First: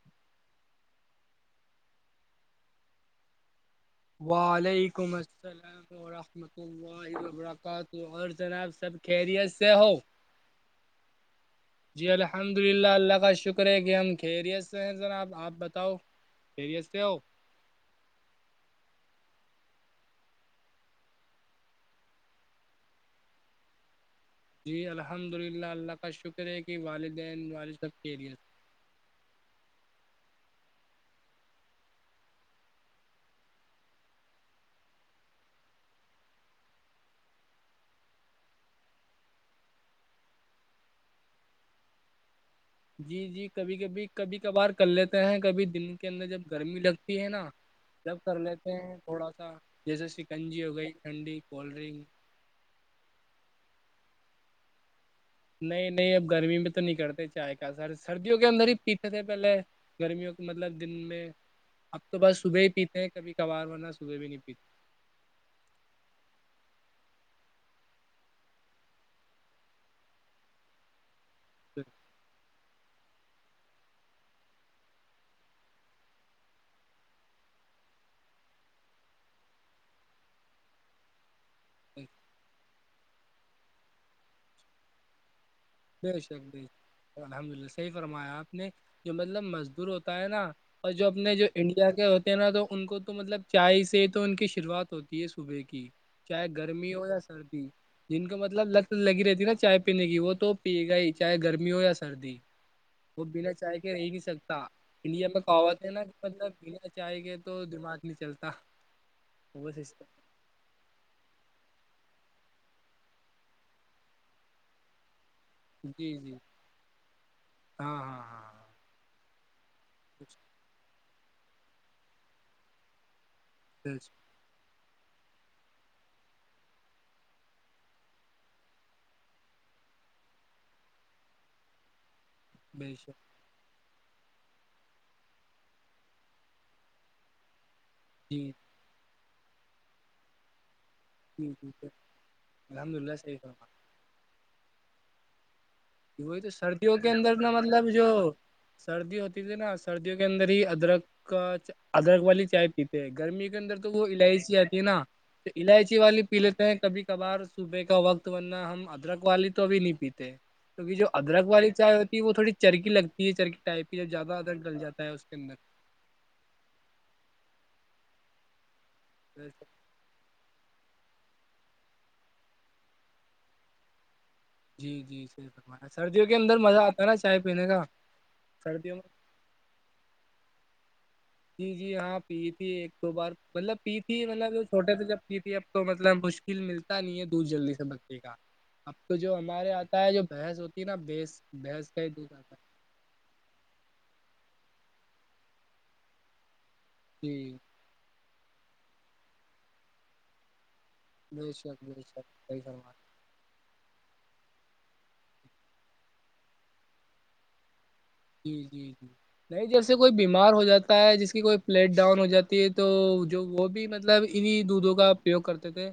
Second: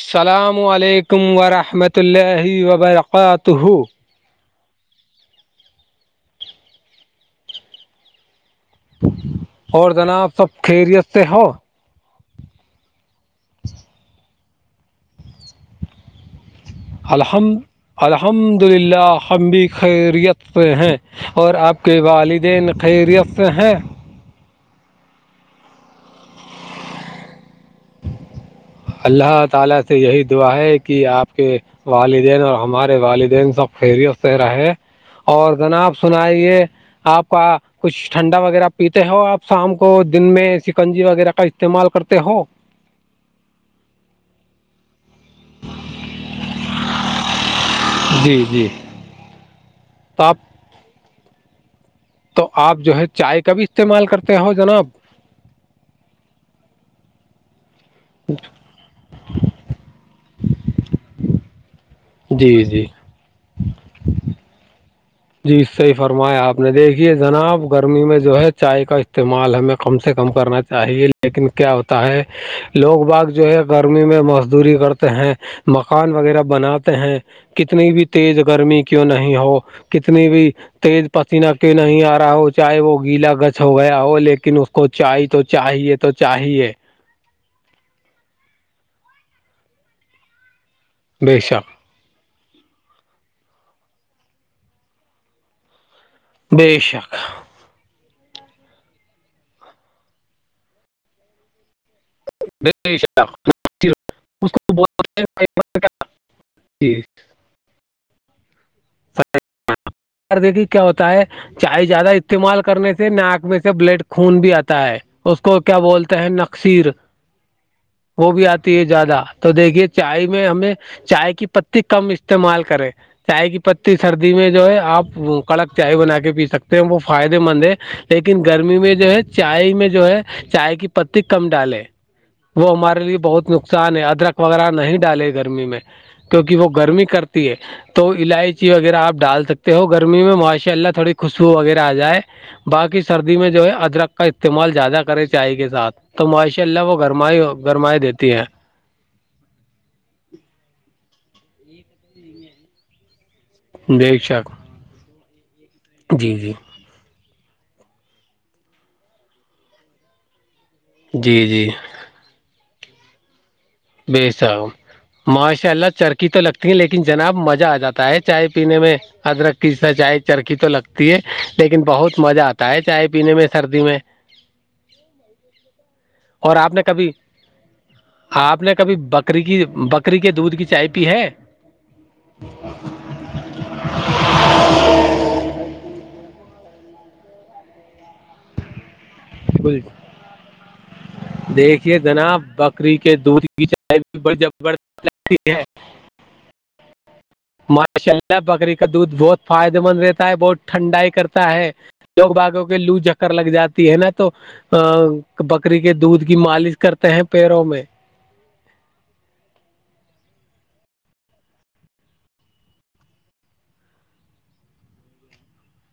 السلام علیکم ورحمۃ اللہ وبرکاتہ وعلیکم السلام ورحمۃ اللہ وبرکاتہ اور جناب سب خیریت سے اور ہو جنا آپ سب خیریت سے ہو جی الحمد للہ اللہ کا شکر ہے کہ ہم خیریت سے ہیں جناب آپ بتاؤ خیریت سے ہو الحم الحمد للہ ہم بھی خیریت ہیں اور آپ کے والدین خیریت سے ہیں جی الحمد للہ اللہ کا شکر ہے کہ والدین والد صب کے لیےت اللہ تعالی سے یہی دعا ہے کہ آپ کے والدین اور ہمارے والدین سب خیریت سے رہے اور جناب سنائیے آپ کا کچھ ٹھنڈا وغیرہ پیتے ہو آپ شام کو دن میں سکنجی وغیرہ کا استعمال کرتے ہو جی جی کبھی کبھی کبھی کبھار کر لیتے ہیں کبھی دن کے اندر جب گرمی لگتی ہے نا جب جی کر جی لیتے ہیں تھوڑا سا جیسے تو آپ شکنجی ہو گئی ٹھنڈی کولڈ ڈرنک تو آپ جو ہے چائے کا بھی استعمال کرتے ہو جناب نہیں نہیں اب گرمی میں تو نہیں کرتے چائے کا سر سردیوں کے اندر ہی پی تھے پہلے گرمیوں کے مطلب دن میں اب تو بعس جی صبح ہی جی پیتے ہیں کبھی کارورنا صبح بھی نہیں پیتا جی اس سےحی فرمایا آپ نے دیکھیے جناب گرمی میں جو ہے چائے کا استعمال ہمیں کم سے کم کرنا چاہیے لیکن کیا ہوتا ہے لوگ باغ جو ہے گرمی میں مزدوری کرتے ہیں مکان وغیرہ بناتے ہیں کتنی بھی تیز گرمی کیوں نہیں ہو کتنی بھی تیز پسیینہ کیوں نہیں آ رہا ہو چاہے وہ گیلا گز چھ ہو گیا ہو لیکن اس کو چی تو چاہیے بے تو شک چاہیے الحمد للہ صحیح فرمایا آپ نے جو مطلب مزدور ہوتا ہے نا اور جو اپنے بے جو ان شک کیا کیا ہوتے ہیں نا تو ان کو تو مطلب چائے سے تو ان کی شروعات ہوتی ہے صبح کی چاہے بے گرمی ہو شک یا سردی جن کو مطلب لت لگی رہتی ہے نا چائے پینے کی وہ تو پی گ ہی چاہے گرمی ہو یا سردی بے وہ شک بنا چائے کے رہ نہیں سکتا کو اس بولتے لیے ہمیں کہاوت ہے ہیں نا کہ مطلب بنا چائے کے تو دمات نہیں چلتا وہ سچتا دیکھی کیا ہوتا ہے چائے زیادہ استعمال کرنے سے ناک میں سے بلڈ خون بھی آتا ہے اس کو کیا بولتے جی ہیں جی نقشیر ہاں ہاں وہ ہاں بھی ہاں آتی ہے زیادہ تو دیکھیے بے چائے میں ہمیں چائے کی پتی کم استعمال کرے چائے کی پتی شک سردی میں جو ہے آپ کڑک چائے بنا کے پی سکتے ہیں وہ فائدے مند ہے لیکن گرمی میں جو ہے چائے میں جو ہے چائے کی پتی کم ڈالے وہ بے ہمارے شک. لیے بہت ن ادرک وغیرہ نہیں ڈالے گرمی میں کیونکہ وہ گرمی کرتے ہے تو جی الائچی وغیرہ آپ ڈال سکتے ہو گرمی میں ماشاء اللہ تھوڑی خوشبو جی جی وغیرہ آ جائے الحمد باقی للہ سردی صحیح میں فرما جو ہے ادرک کا استعمال زیادہ کرے چائے کے ساتھ وہی تو ماشاء اللہ وہ سردیوں کے اندر گرمائی نا مطلب گرمائی جو دیتی ہے سردی ہوتی تھی نا سردیوں کے اندر ہی ادرک کا ادرک والی چائے پیتے ہیں گرمی کے اندر تو وہ بے شک الائچی آتی ہے نا تو الائچی والی جی پی جی لیتے ہیں کبھی کبھار صبح کا وقت ورنا ہم ادرک والی تو بھی نہیں پیتے کیکہ جو جی ادرک جی والی چائے ہوتی ہے وہ تھوڑی چرکی لگتی ہے چرکیٹائپ کی جب بے زیادہ ادرک ڈل شک جاتا ہے اس کے اندر ماشاء اللہ چرکی تو لگتی ہے لیکن جناب مزہ آ جاتا ہے چائے پینے میں ادرک کی چائے چرخی تو لگتی ہے لیکن بہت مزہ آتا ہے چائے پینے میں سردی میں جی جی سردیوں کے اندر اور آپ مزہ نے آتا ہے کبھی نا چائے پینے کا آپ نے سردیوں کبھی میں بکری کی بکری کے دودھ کی چائے پی ہے جی جی ہاں پی تھی ایک دو بار مطلب پی تھی مطلب چھوٹے سے جب پی تھی اب تو مطلب ہم خشک کل ملتا نہیں ہے دودھ جلدی سے بی کا اب تو جو ہمارے بالکل آتا ہے جو بحنس ہوتی ہے نا بیس دیکھیے جناب بکری کے دودھ کی چائے بھی بر لگ ہے [unintelligible] جی ماشا اللہ بکری کا دودھ بہت فائدے مند رہتا ہے بہت ٹھنڈاائی کرتا بے ہے شک بے شک لوگ صحیح باغوں فرما کے رہے لو ہیں۔ چکر لگ جاتی ہے نا تو ا بکری کی دودھ کی مالش کرتے ہیں پیروں میں جی جی جی نہیں جیسے کوئی بیمار ہو جاتا ہے جس کی کوئی پلیٹ ڈاؤن ہو جاتی ہے تو جو وہ بھی مطلب انیں دودھوں کا اپیوگ کرتے تھے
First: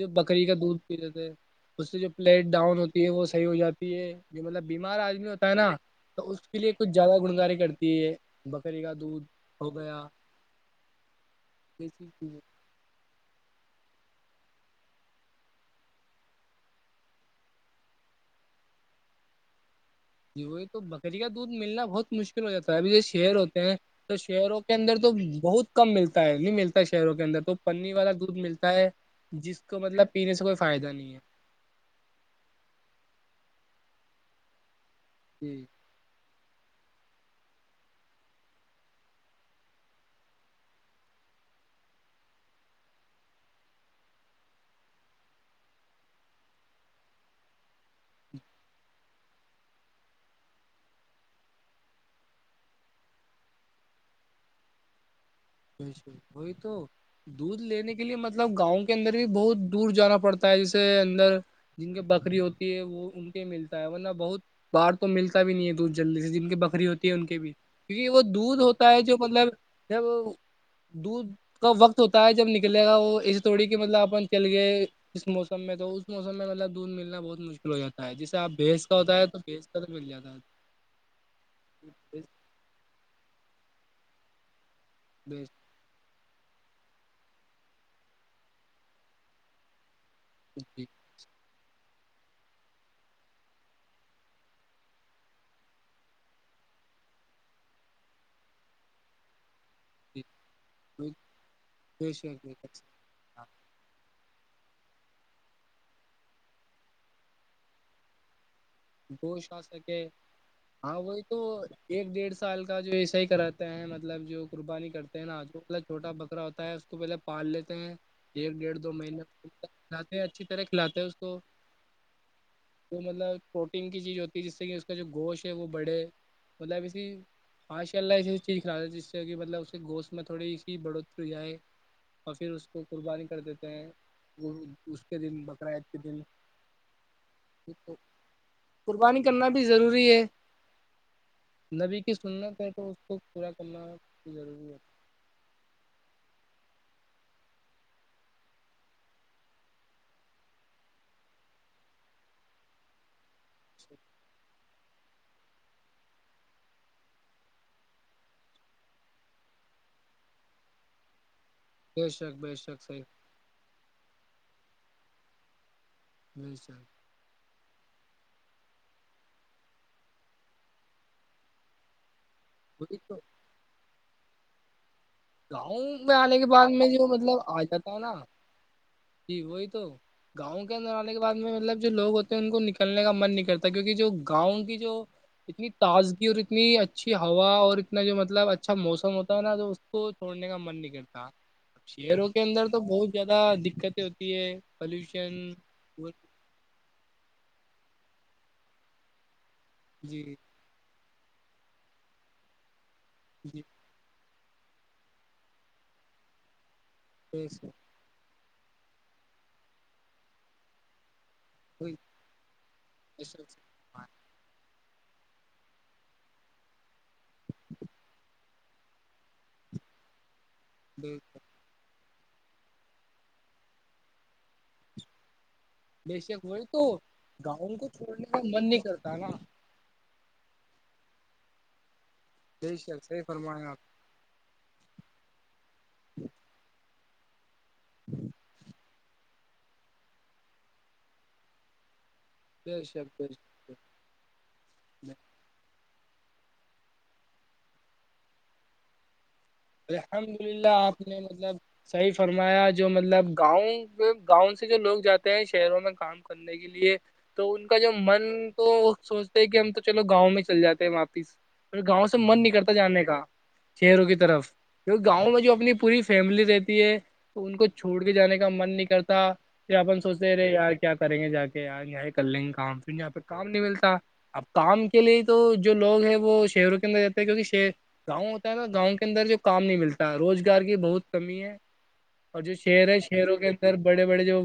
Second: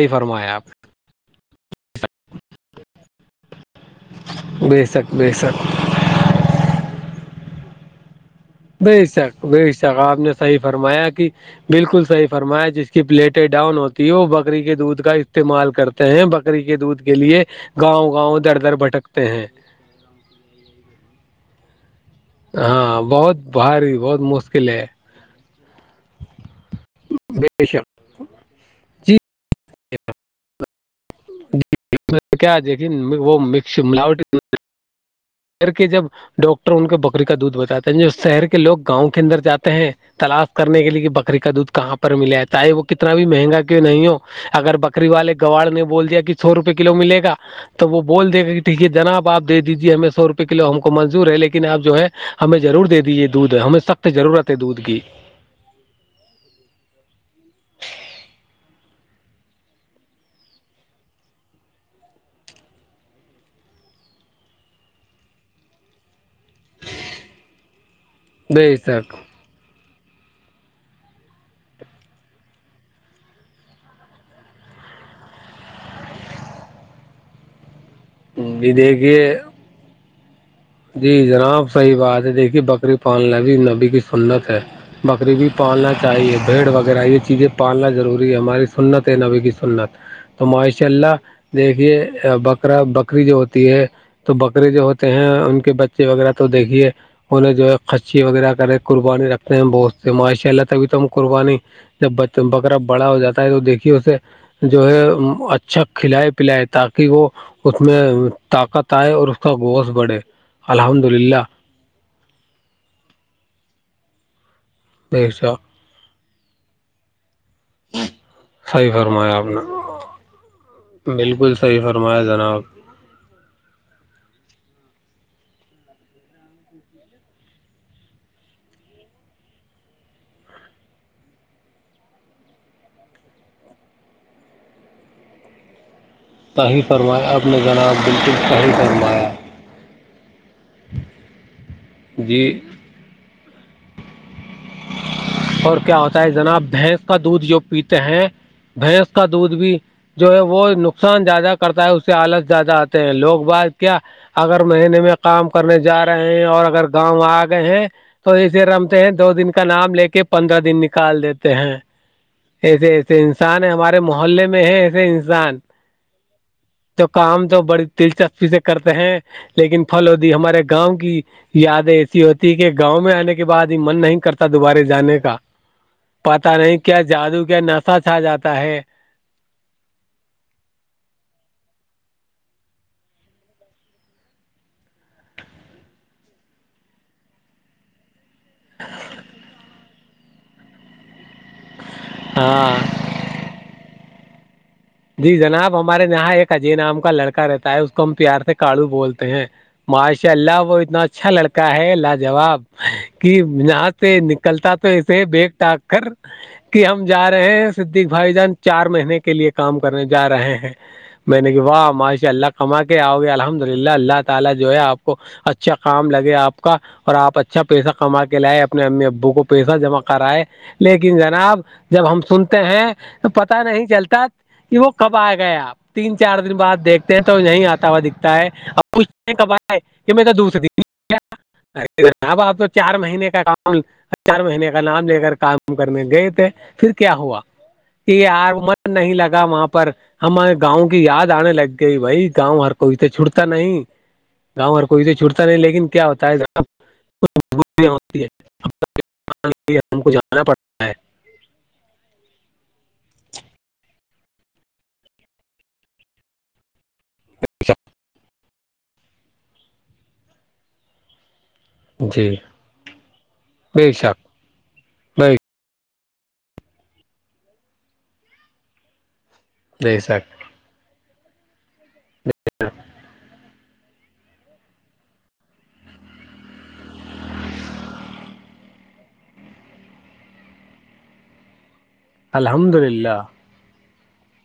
جو بکری فرمایا کا دودھ آپ پی لیتے ہیں اس سے جو پلیٹ ڈاؤن ہوتی ہے وہ صحیح ہو جاتی ہے جو مطلب بے بیمار شک آدمی بے ہوتا شک ہے نا تو اس کے لیے کچھ زیادہ گنگاری کرتی ہے بکری کا بے دودھ شک بے ہو شک گیا آپ نے صحیح فرمایا کہ یہ بالکل صحیح چیز فرمایا جس کی پلیٹیں ڈاؤن ہوتی ہے وہ بکری کے دودھ کا استعمال کرتے ہیں بکری کے دودھ کے لیے گاؤں گاؤں ا دھر ا دھر بھٹکتے ہیں یہی تو بکری کا دودھ ملنا بہت مشکل ہو جاتا ہے ابھی جو ہاں بہت شیر ہوتے ہیں بھاری تو بہت شہروں مشکل کے ہے اندر تو بہت کم ملتا ہے نہیں ملتا شہروں کے اندر تو بے شک پنی والا دودھ ملتا ہے جی جس کو مطلب پینے سے کوئی فائدہ نہیں ہے کیا دیکن وہ مس ملاوٹ [unintelligible] جی شہر کے جب ڈاکٹر ان کو بکری کا دودھ بتاتے ہیں جو شہر کے لوگ گاؤں کے اندر جاتے ہیں تلاش کرنے کے لیے کہ بکری کا دودھ کہاں پر ملا ہے چاہے وہ کتنا بھی مہنگا کی نہیں ہو اگر بکری والے گواڑ نے بول دیا کہ سو روپئے کلو ملے گا تو وہ بول دے گا کہ ٹھیک ہے جناب آپ دے دیجیے ہمیں سو روپئے کلو ہم کو منظور ہے لیکن آپ جو ہے ہمیں ضرور دے دیجے دودھ ہمیں سختضرورت ہے دودھ کی جش وہی تو دودھ لینے کے لیے مطلب گاؤں کے اندر بھی بہت دور جانا پڑتا ہے جیسے اندر جن کے بکری ہوتی ہے وہ ان کے ملتا ہے ورنہ بہت باہر تو ملتا بھی نہیں ہے دودھ جلدی سے جن کی بکری ہوتی ہے ان کے بھی کیونکہ وہ دودھ بے ہوتا ہے شک جو مطلب ج دودھ کا وقت ہوتا ہے جب نکلے گا وہ ایسے تھڑی کہ مطلب اپن چل گئے اس موسم میں تو اس موس میں مطلب دودھ ملنا بہت مشکل ہو جاتا جیسے آپ جی بھینس کا ہوتا ہے دیکھیے تو بھیس کا تک مل جاتا ہے جی جناب صحیح بات ہے دیکھیے بکری پالنا بھی نبی کی سنت ہے بکری بھی پالنا چاہیے بھیڑ وغیرہ یہ چیزیں پالنا ضروری ہے ہماری سنت ہے نبے کی سنت تو ماشاء اللہ دیکھیے بکرا بکری جو ہوتی ہے تو بکرے جو ہوتے ہیں ان بچے وغیرہ تو دیکھیے انہیں جو ہے خچی وغیرہ کریں قربانی رکھتے ہیں بہت اس سے ماشاء اللہ تبھی تم قربانی جب بکرا بڑا ہو جاتا ہے تو دیکھیے اسے جو ہے اچھا کھلائے پلائے تاکہ وہ اس میں طاقت تائے اور اس کا آ گوشت سکے بڑھے ہاں الحمد وہی تو للہ ایک ڈیڑھ سال کا جو ایسا ہی کراتا ہے مطلب جو قربانی کرتے بے ہیںا جو شک پہلا چھٹا بکر ہوتا ہے اس کو پہلے پارال لی سے ایک ڈیڑھ صحیح دو مہینے فرمایا آپ نے کھلاتے ہیں اچھی طرح کھلاتے ہیں اس کو بالکل صحیح فرمایا جناب وہ مطلب پروٹین کی چیز ہوتی ہے جس سے کہ اس کا جو گوشت ہے وہ بڑھے مطلب اسی ماشاء اللہ ایسیی چیز کھلاتے ہیں جس سے کہ مطلب اسس گوشت میں تھوڑی سی بڑھت ہو جائے اور پھر اس کو قربانی کر دیتے ہیں وہ اس کے دن بقر عید کے دن ت ہی فرمائے آپ نے ذناب بالکل صحیح قربانی فرمایا کرنا بھی ضروری ہے نبی کی جی سنت ہے تو اس کو پورا کرنا ضروری ہے اور کیا ہوتا ہے جناب بھینس کا دودھ جو پیتے ہیں بھینس کا دودھ بھی جو ہے وہ نقصان زیادہ کرتا ہے اس سے حالت زیادہ آتے ہیں لوگ بات کیا اگر مہینے میں کام کرنے جا رہے ہیں اور اگر گاؤں آ گئے ہیں توے رمتے ہیں دو دن کا نام لے کے پندرہ دن نکال دیتے ہیں بے شک بے شک ایسے صحیح ایسے انسان ہمارے محلے میں ہے ایسے انسان جی سر تو کام تو بڑی دلچسپی سے کرتے ہیں لیکن پھلودی ہمارے گاؤں کی یادیں ہوتی کہ وہی گاؤں میں تو آنے کے بعد ہی من نہیں کرتا دوبارے جانے کا گاؤں میں آنے کے پتا بعد نہیں میں کیا جو مطلب جادو کیا آ جاتا نشہ ہ نا چھا جاتا ہے ج وہی تو گاؤں کے اندر آنے کے بعد میں مطلب جو لوگ ہوتے ہیں ان کو نکلنے کا من نہیں کرتا کیونکہ جو گاؤں کی جو اتنی تازگی اور اتنی اچھی ہوا اور انا جو مطلب اچھا موسم ہوتا ہے نا تو اس کو چھوڑنے کا من نہیں کرتا شہروں کے اندر ہاں تو بہت زیادہ دقتیں ہوتی ہے جی پالوشن جناب ہمارے یہاں ایک اجے نام کا لڑکا رہتا ہے اس کو ہم پیار سے کاالو بولتے ہیں جی ماشاء اللہ وہ اتنا اچھا لڑکا ہے لاجواب کہ جی سے نکلتا تو اسے بیگ ٹاگ کر کہ ہم جا بے رہے ہیں شک س بھائی جان چار مہینے کے لیے کام کرنے جا رہے ہیں میں نے کہ واہ معاشی اللہ کما کے آؤ بے گے شک الحمد للہ اللہ تعالی جو ہے آپ کو اچھا کام لگے آپ کا اور آپ اچھا پیسہ کما کے لائے اپنے امی ابو کو پیسہ جمع کرائے لیکن جناب جب ہم سنتے ہیں تو پت نہیں چلتا کہ وہ کب آئے گئے آپ تین بے چار شک دن وہی بعد تو دیکھتے ہیں تو یہ گاؤں کو آتا ہوا چھوڑنے دکھتا کا ہے من نہیں اب کرتا نا پوچھتے کبھار کہ میں تو دوسر د ارے جناب آپ تو بے چار شک صحیح مہینے کا فرمایا آپ کام چار مہینے کا نام لے کر کام کرنے گئے تھے پھر کیا ہوا کہ آپ من نہیں لگا وہاں پر ہمارے گاؤں کی یاد آنے لگ گئی بھائی گاؤں ہر بے کوئیت تو شک بے چھٹتا شک بے نہیں گاؤں ہر شک۔ کوئیے چھوٹتا لیکن کیا ہوتا ہے ذ ہو الحمد للہ آپ نے مطلب صحیح فرمایا جو مطلب گاؤں گاؤں سے جو لوگ جاتے ہیں شہروں میں کام کرنے کے لیے تو ان کا جو من تو سوچتے ہے کہ ہم تو چلو گاؤں میں چل جاتے ہیں واپس پھر گاؤں سے جی من نہیں کرتا جانے کا بے شہروں کی شک طرف کی گاؤں بے میں جو اپنی پوری فیملی رہتی ہے تو ان کو چھوڑ کے جانے کا من نہیں کرتا پ بے اپن سوچتے شک رہے یار کیا کریں گے جا کے یار یہاں کر لیں گے کام پھر یہاں پہ کام نہیں ملتا اب کام کے لیے تو جو لوگ ہے وہ شہیروں کے اندر رہتے ہیں کیونکہ ش گاؤں ہوتا ہے تو گاؤں کے اندر جو کام نہیں ملتا روزگار کی بہت کمی ہے اور جو الحمد شیئر ہے للہ شہروں کے اندر بڑے بڑے جو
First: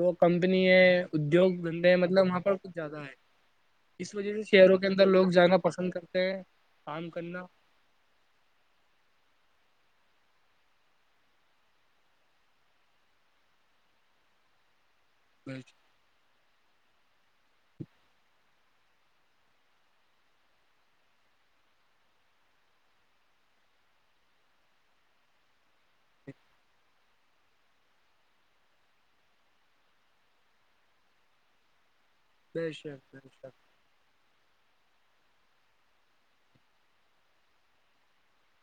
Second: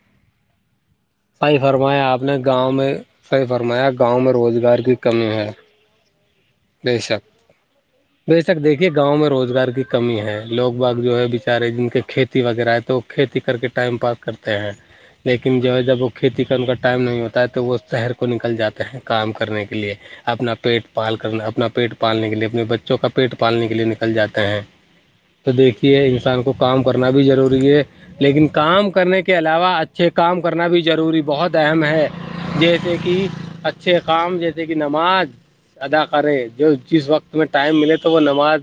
وہ کمپنی ہے ادیوگ صحیح دھندے فرمایا آپ مطلب نے وہاں پر گاؤں کچھ میں زیادہ ہے صحیح فرمایا اس گاؤں میں وجہ سے شہروں روزگار کے اندر لوگ جانا پسند کرتے ہیں ب کام شخ کرنا بےشک دیکھیے گاؤں میں روزگار کی کمی ہے لوگ باغ جو ہے بچارے جن کے کھیتی وغیرہ ہے تو کھیتی کر کے ٹائم پاس کرتے ہیں [inaudible] لیکن جو ہے جب وہ کھیتی کر کا ٹائم نہیں ہوتا ہے تو وہ شہر کو نکل جاتا ہیں کام کرنے کے لیے اپنا پیٹ پال کر کرنا اپنا پیٹ پالنے کے لیے اپنے بچوں کا پیٹ پالنے کے لیے نکل جاتے ہیں تو دیکھیے انسان کو کام کرنا بھی ضروری ہے لیکن کام کرنے کے علاوہ اچھے کام کرنا بھی ضروری بہت اہم ہے بے جیسے شک کہ بے شک اچھے کام جیسے کہ نماز ادا کرے جو جس وقت میں ٹائم ملے تو وہ نماز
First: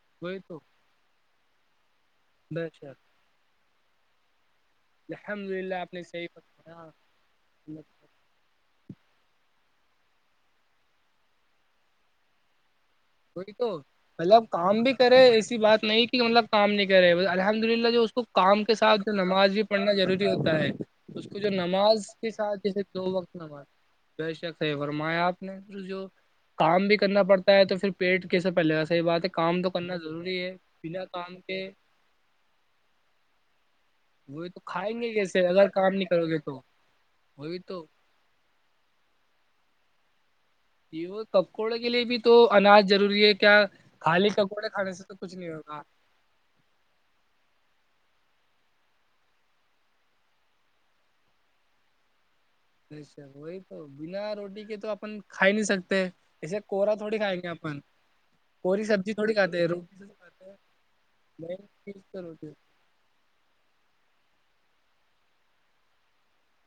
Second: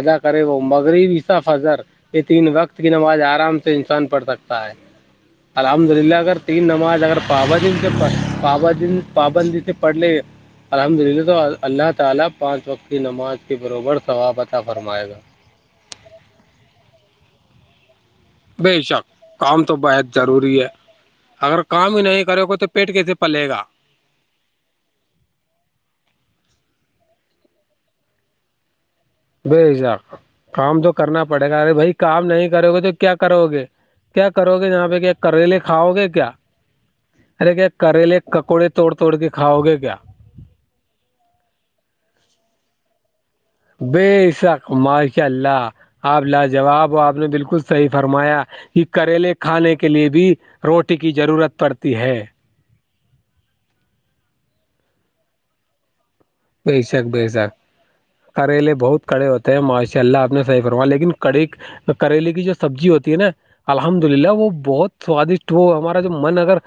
ادا وہی کرے تو وہ وقت غریبیا فضر یہ تین وقت بس کی یار، نماز آرام سے انسان پڑھ سکتا ہے الحمد آپ نے للہ صحیح اگر تین بتایا نماز اگر پاوا ج ان کے پاس بابا جی پابندی سے پڑھ لے الحمدللہ تو اللہ تعالی پانچ کی نماز وہی کے تو بروبر مطلب ثوابطہ کام بھی فرمائے گا کرے ایسی بات نہیں کہ ہمطلب کام نہیں کر رہے الحمد للہ جو اس کو کام کے بے ساتھ شک جو نماز بھی کام تو پڑھنا بےحد ضروری ہوتا ہے اس کو جو اگر کام ہی نماز نہیں کے کرو گے ساتھ تو ف پیٹ دو کیسے وقت ن پلے گا ہمارا بے شک ہے فرمایا آپ نے پھر جو کام بھی کرنا پڑتا ہے تو پھر پیٹ کیسے پہےاح بات ہے کام تو بجا کرنا ضروری ہے کام تو بنا کرنا کام پڑے گا کے ارے بھائی کام نہیں کرو گے تو کیا کرو گے کیا وہی کرو تو گے یہاں پہ کھائیں کہ کیسے کریلے اگر کام کھاؤ نہیں گے کرو کیا تو ارے وہی کہ تو کریلے ککوڑے توڑ توڑ کے کاؤ گے کیا یہ وہ پکوڑے کے لیے بھی تو اناج ضروری ہے کیا خالی پکوڑے کھانے سے بےثکمار تو کے کچھ نہیں اللہ ہوگا آپ لاجاب ہو آپ نے بالکل صحیح فرمایا یہ کریلے کھانے کے لیے بھی روٹی کی ضرورت پڑتی ہے چھا وہی تو بنا روٹی کے تو اپن کھائی نہیں سکتے جسے بے کورا شک تھوڑی بے کھائیں گے شک اپن کریلے کوری بہت سبزی کڑے تھوڑی ہوتے کھاتے ہیں روٹی ماشاء سے تو اللہ آپ نے کھاتے ہیں صحیح فرما لیکن کڑی مین چیز تو کریلے کی روٹی ہوتی جو سبزی ہوتی ہے نا الحمد للہ وہ بہت سوادشٹ وہ ہمارا جو من اگر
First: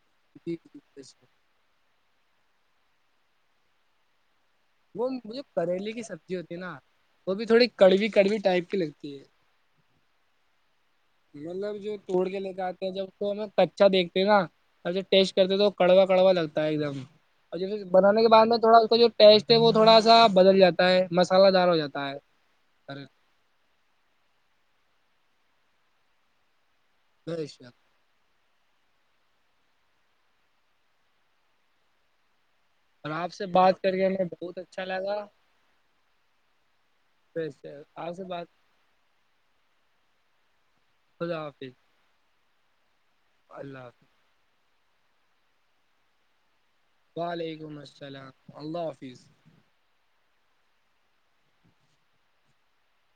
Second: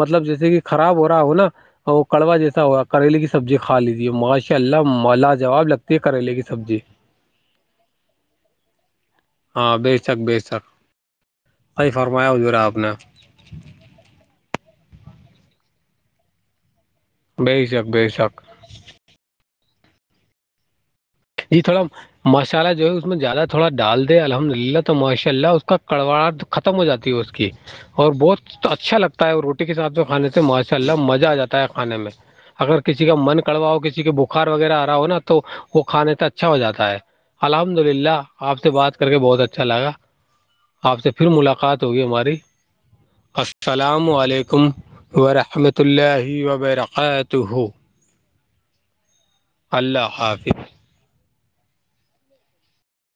مطلب ہے۔ جیسے کہ خراب جی جی ہو رہا ہو نا وہ کڑوا جیسا ہوا کریے کی سبزی کا لیجیے ماش ان شاء اللہ وہ مالا مجھے جواب لگتی ہے کریلے کی ہوتی ہے نا سبزی وہ بھی تھوڑی کڑوی کڑوی ٹائپ کی لگتی ہے ہاں بے شک بے سک [unintelligible] مطلب جو توڑ کے لے کے آتے نے ہیں جب تو ہم کچا دیکھتے ہیں نا اور ٹیسٹ کرتے ہیں تو کڑوا کڑوا لگتا ہے ایک دم [unintelligible] اور بے جی شک بے بنان کے شک بعد تھوڑا اس کا جو ٹیسٹ ہے وہ تھوڑا سا بدل جاتا ہے مسالہ جی دار ہو تھوڑا جاتا ہے مصالحہ جو ہے اس میں زیادہ تھوڑا ڈال دے الحمد للہ تو ماشاء اللہ اس کا کڑواڑ ختم ہو جاتی ہے اس کی اور بہت اچھا لگتا ہے وہ روٹی کے ساتھ میں کھانے سے ماشاء اللہ مزہ آ جاتا ہے کھانے میں اگر کسی اور کا آپ من سے کڑوا ہو بات کر کسی کے ہمیں بخار بہت وغیرہ اچھا آ رہا ہو نا لگا تو وہ کھانے سے اچھا ہو جاتا ہے الحمد للہ آپ سے بات کر کے بہت اچھا لگا آپ سے پھر خدا حافظ ملاقات ہوگی ہماری اللہ السلام حافظ علیکم ورحمۃ اللہ وبرکاتہ وعلیکم السلام اللہ حافظ اللہ حافظ